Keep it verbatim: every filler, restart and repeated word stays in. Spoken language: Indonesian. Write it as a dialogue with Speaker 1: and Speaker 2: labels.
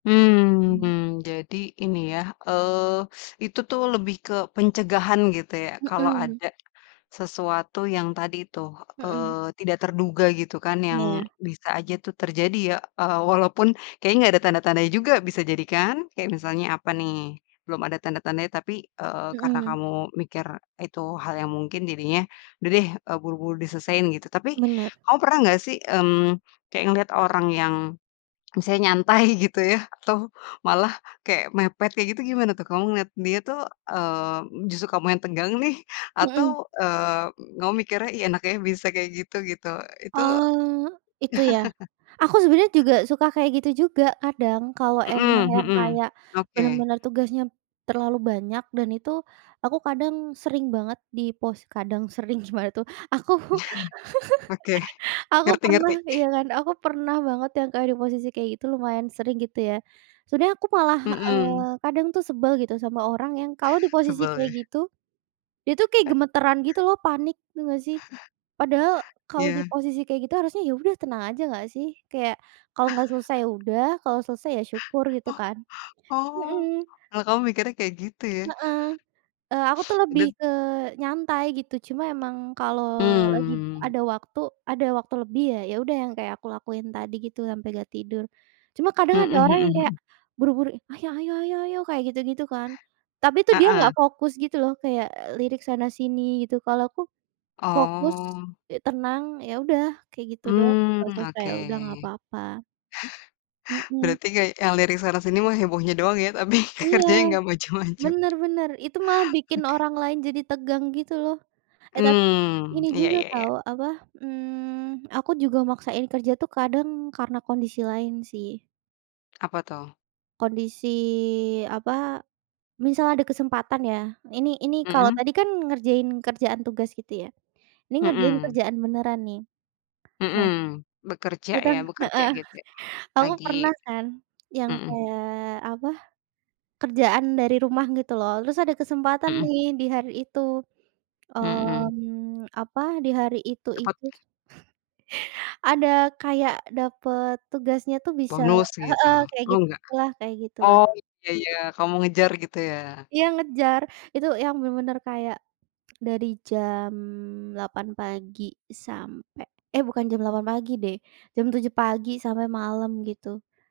Speaker 1: Mmm
Speaker 2: Mmm.
Speaker 1: mmm. Jadi, ini ya, eee, itu tuh lebih ke pencegahan, gitu ya, kalau
Speaker 2: Mhm.
Speaker 1: ada sesuatu yang tadi tuh,
Speaker 2: Mhm.
Speaker 1: eee, tidak terduga gitu kan, yang
Speaker 2: Iya.
Speaker 1: bisa aja tuh terjadi ya, eee, walaupun kayaknya nggak ada tanda-tandanya juga, bisa jadi, kan? Kayak misalnya apa nih, belum ada tanda-tandanya tapi, eee, karena
Speaker 2: Mhm.
Speaker 1: kamu mikir itu hal yang mungkin jadinya, "Udah deh," eee, "buru-buru diselesain." Gitu. Tapi,
Speaker 2: Benar.
Speaker 1: kamu pernah nggak sih, mmm, kayak ngeliat orang yang misalnya nyantai, gitu ya, atau, malah kayak mepet, kayak gitu gimana, tuh? Kamu ngelihat dia tuh, eee, justru kamu yang tegang nih, atau,
Speaker 2: Mhm.
Speaker 1: eee, kamu mikirnya, "Ih, enak ya bisa kayak gitu." Gitu, itu
Speaker 2: Oh, itu, ya? Aku sebenarnya juga suka kayak gitu juga kadang, kalau emang
Speaker 1: Mhm
Speaker 2: yang
Speaker 1: mhm.
Speaker 2: kayak
Speaker 1: Oke.
Speaker 2: benar-benar tugasnya terlalu banyak, dan itu aku kadang sering banget di pos kadang, sering, gimana tuh. Aku
Speaker 1: Oke.
Speaker 2: aku
Speaker 1: Ngerti
Speaker 2: pernah
Speaker 1: ngerti.
Speaker 2: iya, kan, aku pernah banget yang kayak di posisi kayak gitu lumayan sering gitu ya. Sebenarnya aku malah,
Speaker 1: Mhm.
Speaker 2: eee, kadang tuh sebal gitu sama orang yang kalau di posisi
Speaker 1: Sebel, ya?
Speaker 2: kayak gitu, dia tuh kayak gemetaran gitu loh, panik tau nggak, sih? Padahal kalau di
Speaker 1: Iya.
Speaker 2: posisi kayak gitu, harusnya ya udah tenang aja nggak, sih? Kayak, kalau nggak selesai ya udah, kalau selesai ya syukur, gitu,
Speaker 1: Oh
Speaker 2: kan?
Speaker 1: oh,
Speaker 2: Mhm.
Speaker 1: kalau kamu mikirnya kayak gitu, ya?
Speaker 2: Heeh. Eee, aku tuh lebih
Speaker 1: Dan
Speaker 2: ke nyantai gitu, cuma emang kalau lagi
Speaker 1: Mmm.
Speaker 2: ada waktu ada waktu lebih ya, ya udah yang kayak aku lakuin tadi gitu, sampai nggak tidur. Cuma kadang ada
Speaker 1: Mhm
Speaker 2: orang
Speaker 1: mhm
Speaker 2: yang kayak
Speaker 1: mhm.
Speaker 2: buru-buru, "Ayo ayo ayo ayo." Kayak gitu-gitu, kan? Tapi tuh dia nggak
Speaker 1: Heeh.
Speaker 2: fokus gitu loh, kayak lirik sana sini, gitu. Kalau aku fokus,
Speaker 1: Oh.
Speaker 2: e tenang, ya udah, kayak gitu doang,
Speaker 1: Mmm,
Speaker 2: nggak selesai
Speaker 1: oke.
Speaker 2: ya udah, nggak apa-apa. Mhm.
Speaker 1: Berarti yay yang yang lirik sana sini emang hebohnya doang ya, tapi,
Speaker 2: Iya,
Speaker 1: kerjanya nggak maju-maju.
Speaker 2: bener bener, itu mah bikin
Speaker 1: Oke.
Speaker 2: orang lain jadi tegang, gitu loh. Eh tapi,
Speaker 1: Mmm.
Speaker 2: ini
Speaker 1: Iya
Speaker 2: juga
Speaker 1: iya iya.
Speaker 2: tahu, apa, mmm, aku juga maksain kerja tuh kadang karena kondisi lain, sih.
Speaker 1: Apa, tuh?
Speaker 2: Kondisi apa, misal ada kesempatan ya, ini ini kalau
Speaker 1: Mhm.
Speaker 2: tadi kan ngerjain kerjaan tugas gitu, ya. Ini ngerjain
Speaker 1: Mhm.
Speaker 2: kerjaan beneran nih. Nah,
Speaker 1: Mhm. Bekerja, ya
Speaker 2: ngitung
Speaker 1: bekerja
Speaker 2: heeh.
Speaker 1: gitu kayak,
Speaker 2: Aku
Speaker 1: lagi
Speaker 2: pernah kan yang
Speaker 1: mhm.
Speaker 2: kayak, apa, kerjaan dari rumah, gitu loh, terus ada kesempatan
Speaker 1: Mhm.
Speaker 2: nih di hari itu,
Speaker 1: Mhm.
Speaker 2: mmm, apa, di hari itu,
Speaker 1: Dapat
Speaker 2: itu, ada kayak dapet tugasnya tuh bisa
Speaker 1: bonus, gitu.
Speaker 2: heeh, kayak
Speaker 1: Oh nggak?
Speaker 2: gitu-gitu lah, kayak gitu, lah.
Speaker 1: Oh, iya iya. Kalau mau ngejar, gitu, ya?
Speaker 2: Iya, ngejar. Itu yang bener-bener kayak dari jam delapan pagi, sampai eh, bukan jam delapan pagi deh, jam tujuh pagi sampai malam gitu.